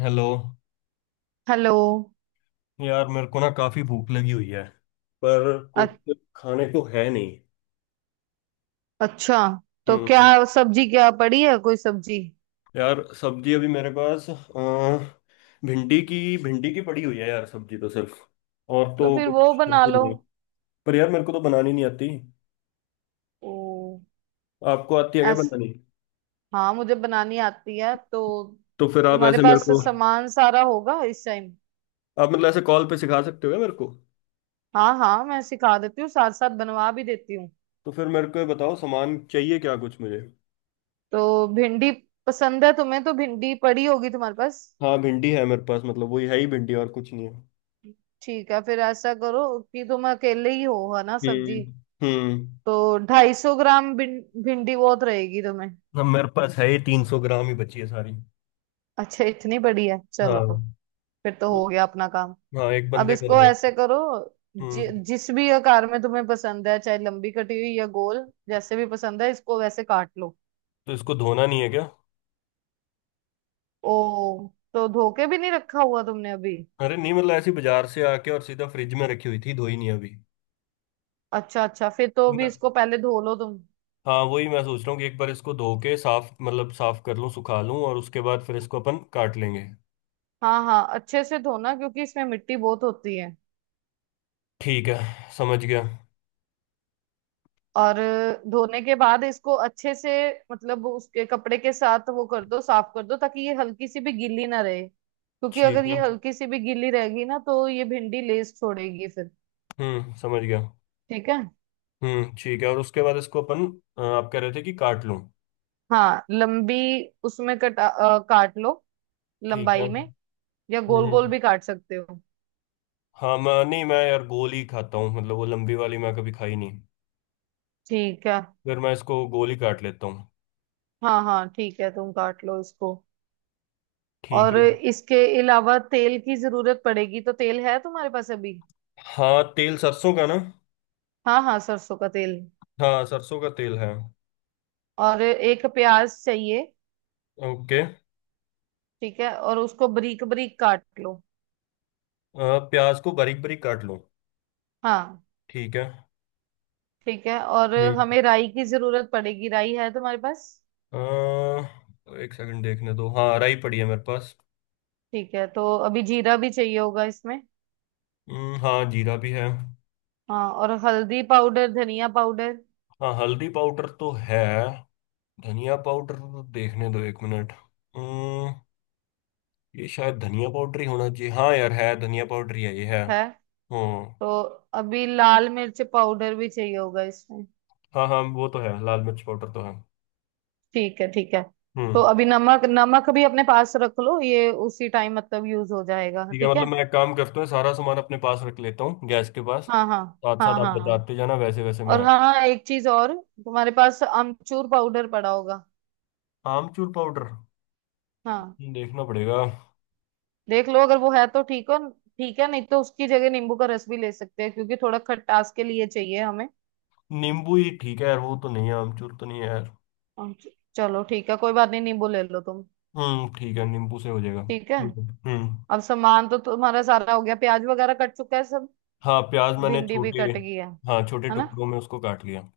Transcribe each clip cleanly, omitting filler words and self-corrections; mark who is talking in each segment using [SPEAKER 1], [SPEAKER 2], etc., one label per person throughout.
[SPEAKER 1] Hello.
[SPEAKER 2] Hello.
[SPEAKER 1] यार मेरे को ना काफी भूख लगी हुई है पर
[SPEAKER 2] अ-
[SPEAKER 1] कुछ खाने को है नहीं।
[SPEAKER 2] अच्छा, तो क्या?
[SPEAKER 1] हम्म।
[SPEAKER 2] सब्जी क्या पड़ी है? कोई सब्जी?
[SPEAKER 1] यार सब्जी अभी मेरे पास भिंडी की पड़ी हुई है यार, सब्जी तो सिर्फ और
[SPEAKER 2] तो
[SPEAKER 1] तो
[SPEAKER 2] फिर
[SPEAKER 1] कुछ
[SPEAKER 2] वो बना
[SPEAKER 1] सब्जी
[SPEAKER 2] लो।
[SPEAKER 1] नहीं है। पर यार मेरे को तो बनानी नहीं आती।
[SPEAKER 2] ओ।
[SPEAKER 1] आपको आती है क्या
[SPEAKER 2] ऐस।
[SPEAKER 1] बनानी?
[SPEAKER 2] हाँ, मुझे बनानी आती है तो
[SPEAKER 1] तो फिर आप
[SPEAKER 2] तुम्हारे
[SPEAKER 1] ऐसे मेरे
[SPEAKER 2] पास
[SPEAKER 1] को।
[SPEAKER 2] सामान सारा होगा इस टाइम?
[SPEAKER 1] आप मतलब ऐसे कॉल पे सिखा सकते हो क्या मेरे को?
[SPEAKER 2] हाँ हाँ, मैं सिखा देती हूँ, साथ साथ बनवा भी देती हूँ।
[SPEAKER 1] तो फिर मेरे को ये बताओ सामान चाहिए क्या कुछ मुझे?
[SPEAKER 2] तो भिंडी पसंद है तुम्हें तो भिंडी पड़ी होगी तुम्हारे पास।
[SPEAKER 1] हाँ भिंडी है मेरे पास, मतलब वही है ही भिंडी और कुछ नहीं है।
[SPEAKER 2] ठीक है, फिर ऐसा करो कि तुम अकेले ही हो, है ना?
[SPEAKER 1] हम्म।
[SPEAKER 2] सब्जी
[SPEAKER 1] हम्म।
[SPEAKER 2] तो 250 ग्राम भिंडी बहुत रहेगी तुम्हें।
[SPEAKER 1] हाँ मेरे पास है ही 300 ग्राम ही बची है सारी।
[SPEAKER 2] अच्छा, इतनी बड़ी है? चलो,
[SPEAKER 1] हाँ।
[SPEAKER 2] फिर तो हो गया अपना काम।
[SPEAKER 1] हाँ एक
[SPEAKER 2] अब
[SPEAKER 1] बंदे का हो
[SPEAKER 2] इसको ऐसे
[SPEAKER 1] जाएगा।
[SPEAKER 2] करो, जि,
[SPEAKER 1] हम्म।
[SPEAKER 2] जिस भी आकार में तुम्हें पसंद है, चाहे लंबी कटी हुई या गोल, जैसे भी पसंद है इसको वैसे काट लो।
[SPEAKER 1] तो इसको धोना नहीं है क्या?
[SPEAKER 2] ओ, तो धो के भी नहीं रखा हुआ तुमने अभी?
[SPEAKER 1] अरे नहीं, मतलब ऐसी बाजार से आके और सीधा फ्रिज में रखी हुई थी, धोई नहीं अभी।
[SPEAKER 2] अच्छा अच्छा, फिर तो
[SPEAKER 1] तो
[SPEAKER 2] अभी
[SPEAKER 1] मैं
[SPEAKER 2] इसको पहले धो लो तुम।
[SPEAKER 1] हाँ वही मैं सोच रहा हूँ कि एक बार इसको धो के साफ, मतलब साफ कर लूँ, सुखा लूँ और उसके बाद फिर इसको अपन काट लेंगे।
[SPEAKER 2] हाँ हाँ, अच्छे से धोना क्योंकि इसमें मिट्टी बहुत होती है।
[SPEAKER 1] ठीक है। समझ गया।
[SPEAKER 2] और धोने के बाद इसको अच्छे से, मतलब उसके कपड़े के साथ वो कर दो, साफ कर दो, ताकि ये हल्की सी भी गीली ना रहे, क्योंकि अगर
[SPEAKER 1] ठीक
[SPEAKER 2] ये
[SPEAKER 1] है।
[SPEAKER 2] हल्की सी भी गीली रहेगी ना तो ये भिंडी लेस छोड़ेगी फिर।
[SPEAKER 1] हम्म। समझ गया।
[SPEAKER 2] ठीक है।
[SPEAKER 1] हम्म, ठीक है और उसके बाद इसको अपन। आप कह रहे थे कि काट लूँ।
[SPEAKER 2] हाँ लंबी, उसमें कटा काट लो
[SPEAKER 1] ठीक है।
[SPEAKER 2] लंबाई में, या
[SPEAKER 1] हम्म
[SPEAKER 2] गोल गोल
[SPEAKER 1] हम्म।
[SPEAKER 2] भी काट सकते हो।
[SPEAKER 1] हाँ मैं, नहीं मैं यार गोल ही खाता हूँ, मतलब वो लंबी वाली मैं कभी खाई नहीं।
[SPEAKER 2] ठीक है।
[SPEAKER 1] फिर मैं इसको गोली काट लेता हूँ।
[SPEAKER 2] हाँ हाँ ठीक है, तुम काट लो इसको।
[SPEAKER 1] ठीक
[SPEAKER 2] और
[SPEAKER 1] है।
[SPEAKER 2] इसके अलावा तेल की जरूरत पड़ेगी, तो तेल है तुम्हारे पास अभी?
[SPEAKER 1] हाँ तेल सरसों का ना?
[SPEAKER 2] हाँ हाँ, सरसों का तेल।
[SPEAKER 1] हाँ सरसों का तेल है।
[SPEAKER 2] और एक प्याज चाहिए।
[SPEAKER 1] ओके।
[SPEAKER 2] ठीक है, और उसको बारीक बारीक काट लो।
[SPEAKER 1] प्याज को बारीक बारीक काट लो।
[SPEAKER 2] हाँ।
[SPEAKER 1] ठीक है।
[SPEAKER 2] ठीक है, और
[SPEAKER 1] हम्म।
[SPEAKER 2] हमें राई की जरूरत पड़ेगी, राई है तुम्हारे पास?
[SPEAKER 1] एक सेकंड, देखने दो। हाँ राई पड़ी है मेरे पास।
[SPEAKER 2] ठीक है, तो अभी जीरा भी चाहिए होगा इसमें।
[SPEAKER 1] हाँ जीरा भी है।
[SPEAKER 2] हाँ, और हल्दी पाउडर, धनिया पाउडर
[SPEAKER 1] हाँ हल्दी पाउडर तो है। धनिया पाउडर, देखने दो एक मिनट। हम्म, ये शायद धनिया पाउडर ही होना चाहिए। हाँ यार है, धनिया पाउडर ही है ये है।
[SPEAKER 2] है।
[SPEAKER 1] हम्म।
[SPEAKER 2] तो अभी लाल मिर्च पाउडर भी चाहिए होगा इसमें।
[SPEAKER 1] हाँ हाँ वो तो है, लाल मिर्च पाउडर तो है।
[SPEAKER 2] ठीक है ठीक है।
[SPEAKER 1] हम्म,
[SPEAKER 2] तो अभी नमक, नमक भी अपने पास रख लो, ये उसी टाइम मतलब यूज हो जाएगा।
[SPEAKER 1] ठीक है,
[SPEAKER 2] ठीक
[SPEAKER 1] मतलब
[SPEAKER 2] है।
[SPEAKER 1] मैं एक काम करता हूँ, सारा सामान अपने पास रख लेता हूँ गैस के पास।
[SPEAKER 2] हाँ हाँ
[SPEAKER 1] साथ साथ
[SPEAKER 2] हाँ
[SPEAKER 1] आप
[SPEAKER 2] हाँ।
[SPEAKER 1] बताते जाना, वैसे वैसे
[SPEAKER 2] और
[SPEAKER 1] मैं।
[SPEAKER 2] हाँ, एक चीज और, तुम्हारे पास अमचूर पाउडर पड़ा होगा।
[SPEAKER 1] आमचूर पाउडर?
[SPEAKER 2] हाँ।
[SPEAKER 1] देखना पड़ेगा।
[SPEAKER 2] देख लो, अगर वो है तो ठीक हो। ठीक है, नहीं तो उसकी जगह नींबू का रस भी ले सकते हैं क्योंकि थोड़ा खटास के लिए चाहिए हमें।
[SPEAKER 1] नींबू ही ठीक है यार, वो तो नहीं है, आमचूर तो नहीं है यार।
[SPEAKER 2] चलो ठीक है, कोई बात नहीं, नींबू ले लो तुम।
[SPEAKER 1] हम्म, ठीक है, नींबू से हो जाएगा।
[SPEAKER 2] ठीक है।
[SPEAKER 1] ठीक है। हम्म।
[SPEAKER 2] अब सामान तो तुम्हारा सारा हो गया, प्याज वगैरह कट चुका है सब,
[SPEAKER 1] हाँ प्याज मैंने
[SPEAKER 2] भिंडी भी
[SPEAKER 1] छोटे।
[SPEAKER 2] कट गई है
[SPEAKER 1] हाँ छोटे
[SPEAKER 2] है ना?
[SPEAKER 1] टुकड़ों में उसको काट लिया।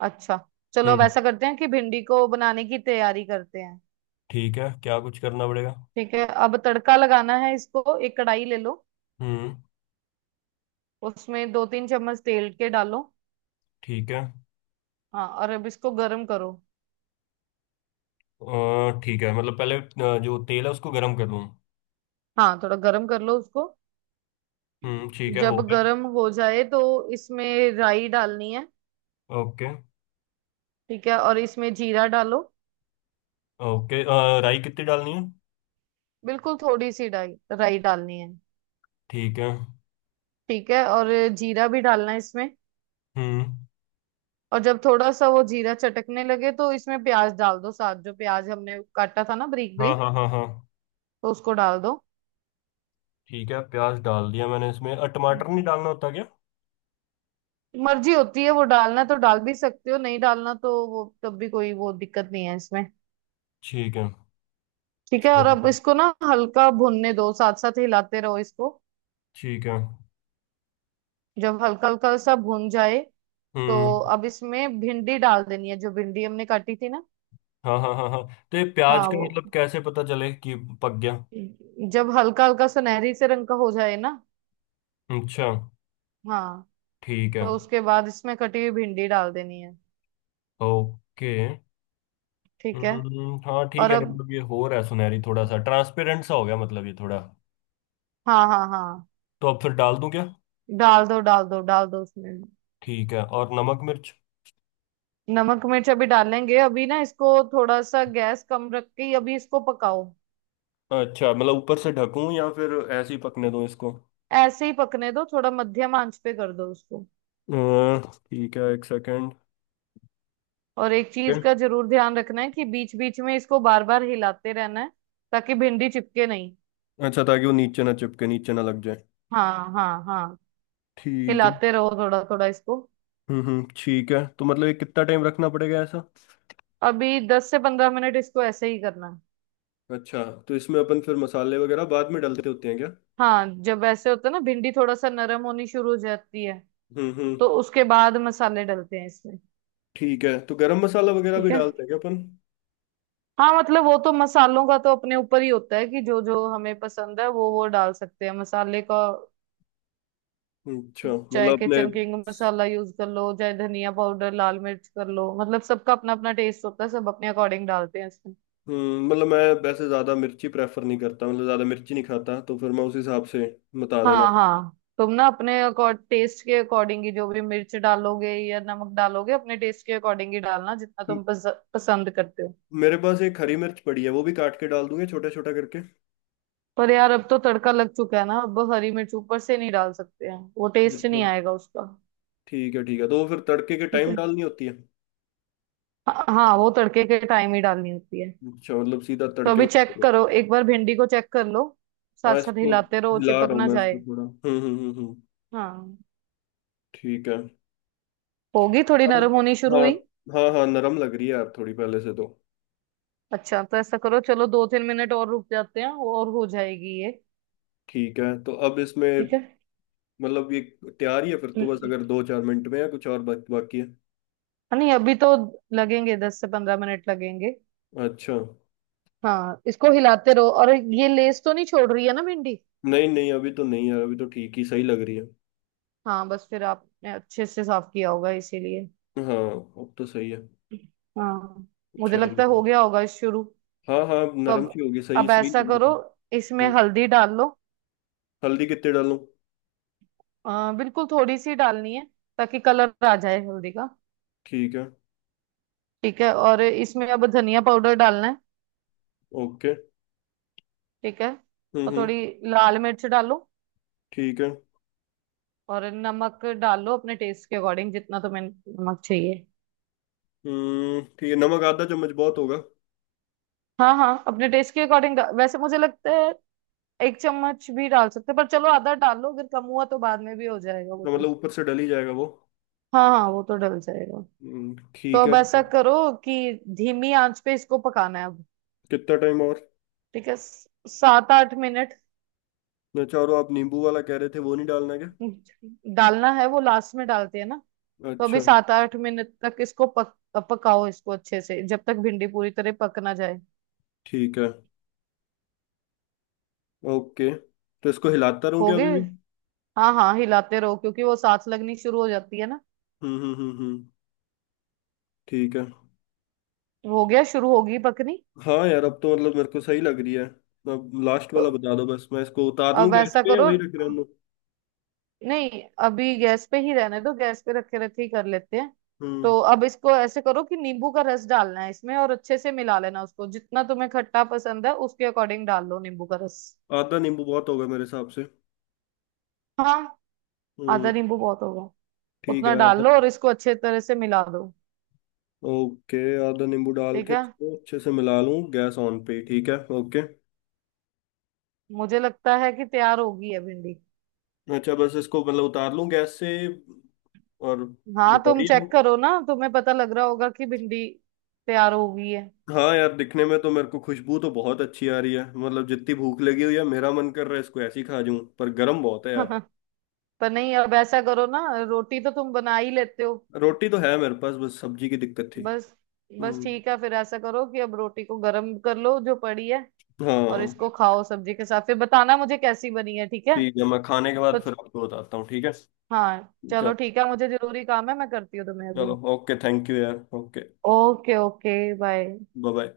[SPEAKER 2] अच्छा, चलो, अब
[SPEAKER 1] हम्म,
[SPEAKER 2] ऐसा करते हैं कि भिंडी को बनाने की तैयारी करते हैं।
[SPEAKER 1] ठीक है, क्या कुछ करना पड़ेगा?
[SPEAKER 2] ठीक है, अब तड़का लगाना है इसको, एक कढ़ाई ले लो।
[SPEAKER 1] हम्म,
[SPEAKER 2] उसमें 2-3 चम्मच तेल के डालो।
[SPEAKER 1] ठीक है।
[SPEAKER 2] हाँ, और अब इसको गर्म करो।
[SPEAKER 1] ठीक है, मतलब पहले जो तेल है उसको गर्म कर लूँ।
[SPEAKER 2] हाँ, थोड़ा गर्म कर लो उसको।
[SPEAKER 1] हम्म, ठीक है, हो
[SPEAKER 2] जब
[SPEAKER 1] गया।
[SPEAKER 2] गर्म हो जाए तो इसमें राई डालनी है।
[SPEAKER 1] ओके।
[SPEAKER 2] ठीक है, और इसमें जीरा डालो।
[SPEAKER 1] ओके, राई कितनी डालनी है?
[SPEAKER 2] बिल्कुल थोड़ी सी राई, राई डालनी है।
[SPEAKER 1] ठीक है।
[SPEAKER 2] ठीक है, और जीरा भी डालना है इसमें।
[SPEAKER 1] हम्म
[SPEAKER 2] और जब थोड़ा सा वो जीरा चटकने लगे तो इसमें प्याज डाल दो साथ, जो प्याज हमने काटा था ना बारीक
[SPEAKER 1] हाँ
[SPEAKER 2] बारीक,
[SPEAKER 1] हाँ हाँ हाँ।
[SPEAKER 2] तो उसको डाल दो।
[SPEAKER 1] ठीक है, प्याज डाल दिया मैंने इसमें। टमाटर नहीं
[SPEAKER 2] हम्म।
[SPEAKER 1] डालना होता क्या?
[SPEAKER 2] मर्जी होती है, वो डालना तो डाल भी सकते हो, नहीं डालना तो वो तब भी कोई वो दिक्कत नहीं है इसमें।
[SPEAKER 1] ठीक है,
[SPEAKER 2] ठीक है,
[SPEAKER 1] समझ
[SPEAKER 2] और अब
[SPEAKER 1] गया।
[SPEAKER 2] इसको ना हल्का भूनने दो, साथ साथ हिलाते रहो इसको।
[SPEAKER 1] ठीक है।
[SPEAKER 2] जब हल्का हल्का सा भून जाए तो
[SPEAKER 1] हम्म
[SPEAKER 2] अब इसमें भिंडी डाल देनी है, जो भिंडी हमने काटी थी ना।
[SPEAKER 1] हाँ हाँ हाँ हाँ। तो ये प्याज
[SPEAKER 2] हाँ
[SPEAKER 1] का
[SPEAKER 2] वो,
[SPEAKER 1] मतलब कैसे पता चले कि पक गया?
[SPEAKER 2] जब हल्का हल्का सुनहरी से रंग का हो जाए ना।
[SPEAKER 1] अच्छा।
[SPEAKER 2] हाँ,
[SPEAKER 1] ठीक है।
[SPEAKER 2] तो उसके बाद इसमें कटी हुई भिंडी डाल देनी है।
[SPEAKER 1] ओके।
[SPEAKER 2] ठीक है,
[SPEAKER 1] हम्म, हाँ ठीक
[SPEAKER 2] और
[SPEAKER 1] है,
[SPEAKER 2] अब
[SPEAKER 1] मतलब ये हो रहा है, सुनहरी थोड़ा सा ट्रांसपेरेंट सा हो गया, मतलब ये थोड़ा।
[SPEAKER 2] हाँ हाँ हाँ,
[SPEAKER 1] तो अब फिर डाल दूं क्या?
[SPEAKER 2] डाल दो डाल दो डाल दो उसमें।
[SPEAKER 1] ठीक है। और नमक मिर्च?
[SPEAKER 2] नमक मिर्च अभी डालेंगे, अभी ना इसको थोड़ा सा गैस कम रख के ही अभी इसको पकाओ।
[SPEAKER 1] अच्छा, मतलब ऊपर से ढकूं या फिर ऐसे ही पकने दूं इसको?
[SPEAKER 2] ऐसे ही पकने दो, थोड़ा मध्यम आंच पे कर दो उसको।
[SPEAKER 1] अ, ठीक है, एक सेकेंड।
[SPEAKER 2] और एक चीज का जरूर ध्यान रखना है कि बीच बीच में इसको बार बार हिलाते रहना है, ताकि भिंडी चिपके नहीं।
[SPEAKER 1] अच्छा, ताकि वो नीचे ना चिपके, नीचे ना लग जाए।
[SPEAKER 2] हाँ हाँ हाँ,
[SPEAKER 1] ठीक है।
[SPEAKER 2] हिलाते रहो थोड़ा थोड़ा इसको।
[SPEAKER 1] हम्म, ठीक है। तो मतलब ये कितना टाइम रखना पड़ेगा ऐसा?
[SPEAKER 2] अभी 10 से 15 मिनट इसको ऐसे ही करना है।
[SPEAKER 1] अच्छा। तो इसमें अपन फिर मसाले वगैरह बाद में डालते होते हैं क्या?
[SPEAKER 2] हाँ, जब ऐसे होता है ना, भिंडी थोड़ा सा नरम होनी शुरू हो जाती है,
[SPEAKER 1] हम्म।
[SPEAKER 2] तो उसके बाद मसाले डलते हैं इसमें।
[SPEAKER 1] ठीक है, तो गरम मसाला वगैरह भी
[SPEAKER 2] ठीक है।
[SPEAKER 1] डालते हैं क्या अपन?
[SPEAKER 2] हाँ, मतलब वो तो मसालों का तो अपने ऊपर ही होता है कि जो जो हमें पसंद है वो डाल सकते हैं मसाले का।
[SPEAKER 1] अच्छा,
[SPEAKER 2] चाहे
[SPEAKER 1] मतलब अपने।
[SPEAKER 2] किचन किंग मसाला यूज कर लो, चाहे धनिया पाउडर लाल मिर्च कर लो, मतलब सबका अपना अपना टेस्ट होता है, सब अपने अकॉर्डिंग डालते हैं इसमें।
[SPEAKER 1] हम्म। मतलब मैं वैसे ज़्यादा मिर्ची प्रेफर नहीं करता, मतलब ज़्यादा मिर्ची नहीं खाता तो फिर मैं उस हिसाब से। बता देना।
[SPEAKER 2] हाँ हाँ, तुम ना अपने टेस्ट के अकॉर्डिंग ही जो भी मिर्च डालोगे या नमक डालोगे, अपने टेस्ट के अकॉर्डिंग ही डालना, जितना
[SPEAKER 1] म-
[SPEAKER 2] तुम पसंद करते हो।
[SPEAKER 1] मेरे पास एक हरी मिर्च पड़ी है, वो भी काट के डाल दूंगे छोटा छोटा करके।
[SPEAKER 2] पर यार अब तो तड़का लग चुका है ना, अब बस हरी मिर्च ऊपर से नहीं डाल सकते हैं, वो टेस्ट नहीं
[SPEAKER 1] मतलब
[SPEAKER 2] आएगा उसका।
[SPEAKER 1] ठीक है, ठीक है, तो वो फिर तड़के के
[SPEAKER 2] ठीक
[SPEAKER 1] टाइम
[SPEAKER 2] है।
[SPEAKER 1] डालनी होती है।
[SPEAKER 2] हाँ हाँ, वो तड़के के टाइम ही डालनी होती है।
[SPEAKER 1] अच्छा, मतलब सीधा
[SPEAKER 2] तो
[SPEAKER 1] तड़के
[SPEAKER 2] अभी
[SPEAKER 1] में
[SPEAKER 2] चेक
[SPEAKER 1] करो।
[SPEAKER 2] करो, एक बार भिंडी को चेक कर लो, साथ
[SPEAKER 1] हाँ
[SPEAKER 2] साथ
[SPEAKER 1] इसको
[SPEAKER 2] हिलाते रहो,
[SPEAKER 1] हिला
[SPEAKER 2] चिपक
[SPEAKER 1] रहा हूँ
[SPEAKER 2] ना
[SPEAKER 1] मैं, इसको
[SPEAKER 2] जाए।
[SPEAKER 1] थोड़ा।
[SPEAKER 2] हाँ,
[SPEAKER 1] ठीक है।
[SPEAKER 2] होगी थोड़ी
[SPEAKER 1] अब।
[SPEAKER 2] नरम होनी शुरू
[SPEAKER 1] हाँ
[SPEAKER 2] हुई।
[SPEAKER 1] हाँ हाँ नरम लग रही है यार, थोड़ी पहले से तो।
[SPEAKER 2] अच्छा, तो ऐसा करो, चलो 2-3 मिनट और रुक जाते हैं और हो जाएगी ये।
[SPEAKER 1] ठीक है, तो अब इसमें।
[SPEAKER 2] ठीक है।
[SPEAKER 1] मतलब ये तैयार ही है फिर तो, बस
[SPEAKER 2] हाँ,
[SPEAKER 1] अगर दो चार मिनट में या कुछ और बाकी है?
[SPEAKER 2] नहीं अभी तो लगेंगे, 10 से 15 मिनट लगेंगे।
[SPEAKER 1] अच्छा।
[SPEAKER 2] हाँ, इसको हिलाते रहो, और ये लेस तो नहीं छोड़ रही है ना भिंडी?
[SPEAKER 1] नहीं नहीं, अभी तो नहीं यार, अभी तो ठीक ही सही लग रही है।
[SPEAKER 2] हाँ बस, फिर आपने अच्छे से साफ किया होगा इसीलिए।
[SPEAKER 1] हाँ। अब तो सही है।
[SPEAKER 2] हाँ, मुझे
[SPEAKER 1] अच्छा है
[SPEAKER 2] लगता है
[SPEAKER 1] नहीं?
[SPEAKER 2] हो गया होगा शुरू।
[SPEAKER 1] हाँ हाँ, अब
[SPEAKER 2] तो
[SPEAKER 1] नरम
[SPEAKER 2] अब
[SPEAKER 1] सी होगी, सही
[SPEAKER 2] अब
[SPEAKER 1] सही
[SPEAKER 2] ऐसा
[SPEAKER 1] लग रही
[SPEAKER 2] करो,
[SPEAKER 1] है।
[SPEAKER 2] इसमें
[SPEAKER 1] हम्म।
[SPEAKER 2] हल्दी डाल लो।
[SPEAKER 1] हल्दी कितने डालूं?
[SPEAKER 2] बिल्कुल थोड़ी सी डालनी है, ताकि कलर आ जाए हल्दी का।
[SPEAKER 1] ठीक है।
[SPEAKER 2] ठीक है, और इसमें अब धनिया पाउडर डालना है।
[SPEAKER 1] ओके।
[SPEAKER 2] ठीक है, और
[SPEAKER 1] हम्म,
[SPEAKER 2] थोड़ी लाल मिर्च डालो।
[SPEAKER 1] ठीक है।
[SPEAKER 2] और नमक डाल लो अपने टेस्ट के अकॉर्डिंग, जितना तुम्हें नमक चाहिए।
[SPEAKER 1] हम्म, ठीक है, नमक आधा चम्मच बहुत होगा।
[SPEAKER 2] हाँ हाँ, अपने टेस्ट के अकॉर्डिंग, वैसे मुझे लगता है 1 चम्मच भी डाल सकते हैं, पर चलो आधा डाल लो, अगर कम हुआ तो बाद में भी हो जाएगा वो
[SPEAKER 1] तो
[SPEAKER 2] तो।
[SPEAKER 1] मतलब ऊपर से डल ही जाएगा वो।
[SPEAKER 2] हाँ हाँ, वो तो डल जाएगा। तो
[SPEAKER 1] ठीक है।
[SPEAKER 2] अब ऐसा करो कि धीमी आंच पे इसको पकाना है अब।
[SPEAKER 1] कितना टाइम और?
[SPEAKER 2] ठीक है, 7-8 मिनट।
[SPEAKER 1] चारों आप नींबू वाला कह रहे थे, वो नहीं डालना क्या?
[SPEAKER 2] डालना है वो, लास्ट में डालते हैं ना। तो
[SPEAKER 1] अच्छा।
[SPEAKER 2] अभी 7-8 मिनट तक इसको पकाओ इसको अच्छे से जब तक भिंडी पूरी तरह पक ना जाए।
[SPEAKER 1] ठीक है। ओके। तो इसको हिलाता रहूं
[SPEAKER 2] हो
[SPEAKER 1] क्या अभी
[SPEAKER 2] गए।
[SPEAKER 1] भी?
[SPEAKER 2] हाँ हाँ, हिलाते रहो क्योंकि वो साथ लगनी शुरू हो जाती है ना।
[SPEAKER 1] हम्म हम्म हम्म हम्म, ठीक है।
[SPEAKER 2] हो गया, शुरू होगी पकनी।
[SPEAKER 1] हाँ यार, अब तो मतलब मेरे को सही लग रही है। अब लास्ट
[SPEAKER 2] तो
[SPEAKER 1] वाला बता दो बस, मैं इसको उतार लूं
[SPEAKER 2] अब
[SPEAKER 1] गैस
[SPEAKER 2] ऐसा
[SPEAKER 1] पे या
[SPEAKER 2] करो,
[SPEAKER 1] वही रख रहने दो?
[SPEAKER 2] नहीं अभी गैस पे ही रहने दो, गैस पे रखे रखे ही कर लेते हैं।
[SPEAKER 1] हम्म।
[SPEAKER 2] तो अब इसको ऐसे करो कि नींबू का रस डालना है इसमें, और अच्छे से मिला लेना उसको, जितना तुम्हें खट्टा पसंद है उसके अकॉर्डिंग डाल लो नींबू का रस।
[SPEAKER 1] आधा नींबू बहुत होगा मेरे हिसाब से।
[SPEAKER 2] हाँ,
[SPEAKER 1] हम्म,
[SPEAKER 2] आधा नींबू बहुत होगा,
[SPEAKER 1] ठीक
[SPEAKER 2] उतना
[SPEAKER 1] है, आधा।
[SPEAKER 2] डाल लो और इसको अच्छे तरह से मिला दो।
[SPEAKER 1] ओके। आधा नींबू डाल
[SPEAKER 2] ठीक
[SPEAKER 1] के
[SPEAKER 2] है,
[SPEAKER 1] इसको अच्छे से मिला लूँ गैस ऑन पे ही, ठीक है, ओके।
[SPEAKER 2] मुझे लगता है कि तैयार होगी है भिंडी।
[SPEAKER 1] अच्छा, बस इसको मतलब उतार लूँ गैस से और।
[SPEAKER 2] हाँ, तुम
[SPEAKER 1] रेडी
[SPEAKER 2] चेक
[SPEAKER 1] हूँ।
[SPEAKER 2] करो ना, तुम्हें पता लग रहा होगा कि भिंडी तैयार हो गई है।
[SPEAKER 1] हाँ यार, दिखने में तो मेरे को, खुशबू तो बहुत अच्छी आ रही है, मतलब जितनी भूख लगी हुई है, मेरा मन कर रहा है इसको ऐसे ही खा जाऊं, पर गर्म बहुत है यार।
[SPEAKER 2] पर नहीं, अब ऐसा करो ना, रोटी तो तुम बना ही लेते हो।
[SPEAKER 1] रोटी तो है मेरे पास, बस सब्जी की दिक्कत थी।
[SPEAKER 2] बस। बस
[SPEAKER 1] हम्म।
[SPEAKER 2] ठीक है, फिर ऐसा करो कि अब रोटी को गर्म कर लो जो पड़ी है, और इसको
[SPEAKER 1] हाँ।
[SPEAKER 2] खाओ सब्जी के साथ, फिर बताना मुझे कैसी बनी है, ठीक है?
[SPEAKER 1] ठीक है, मैं खाने के
[SPEAKER 2] तो
[SPEAKER 1] बाद फिर आपको बताता हूँ, ठीक है।
[SPEAKER 2] हाँ
[SPEAKER 1] चलो।
[SPEAKER 2] चलो ठीक है, मुझे जरूरी काम है, मैं करती हूँ तुम्हें
[SPEAKER 1] चलो,
[SPEAKER 2] अभी।
[SPEAKER 1] ओके, थैंक यू यार, okay.
[SPEAKER 2] Okay okay. Bye.
[SPEAKER 1] Bye bye.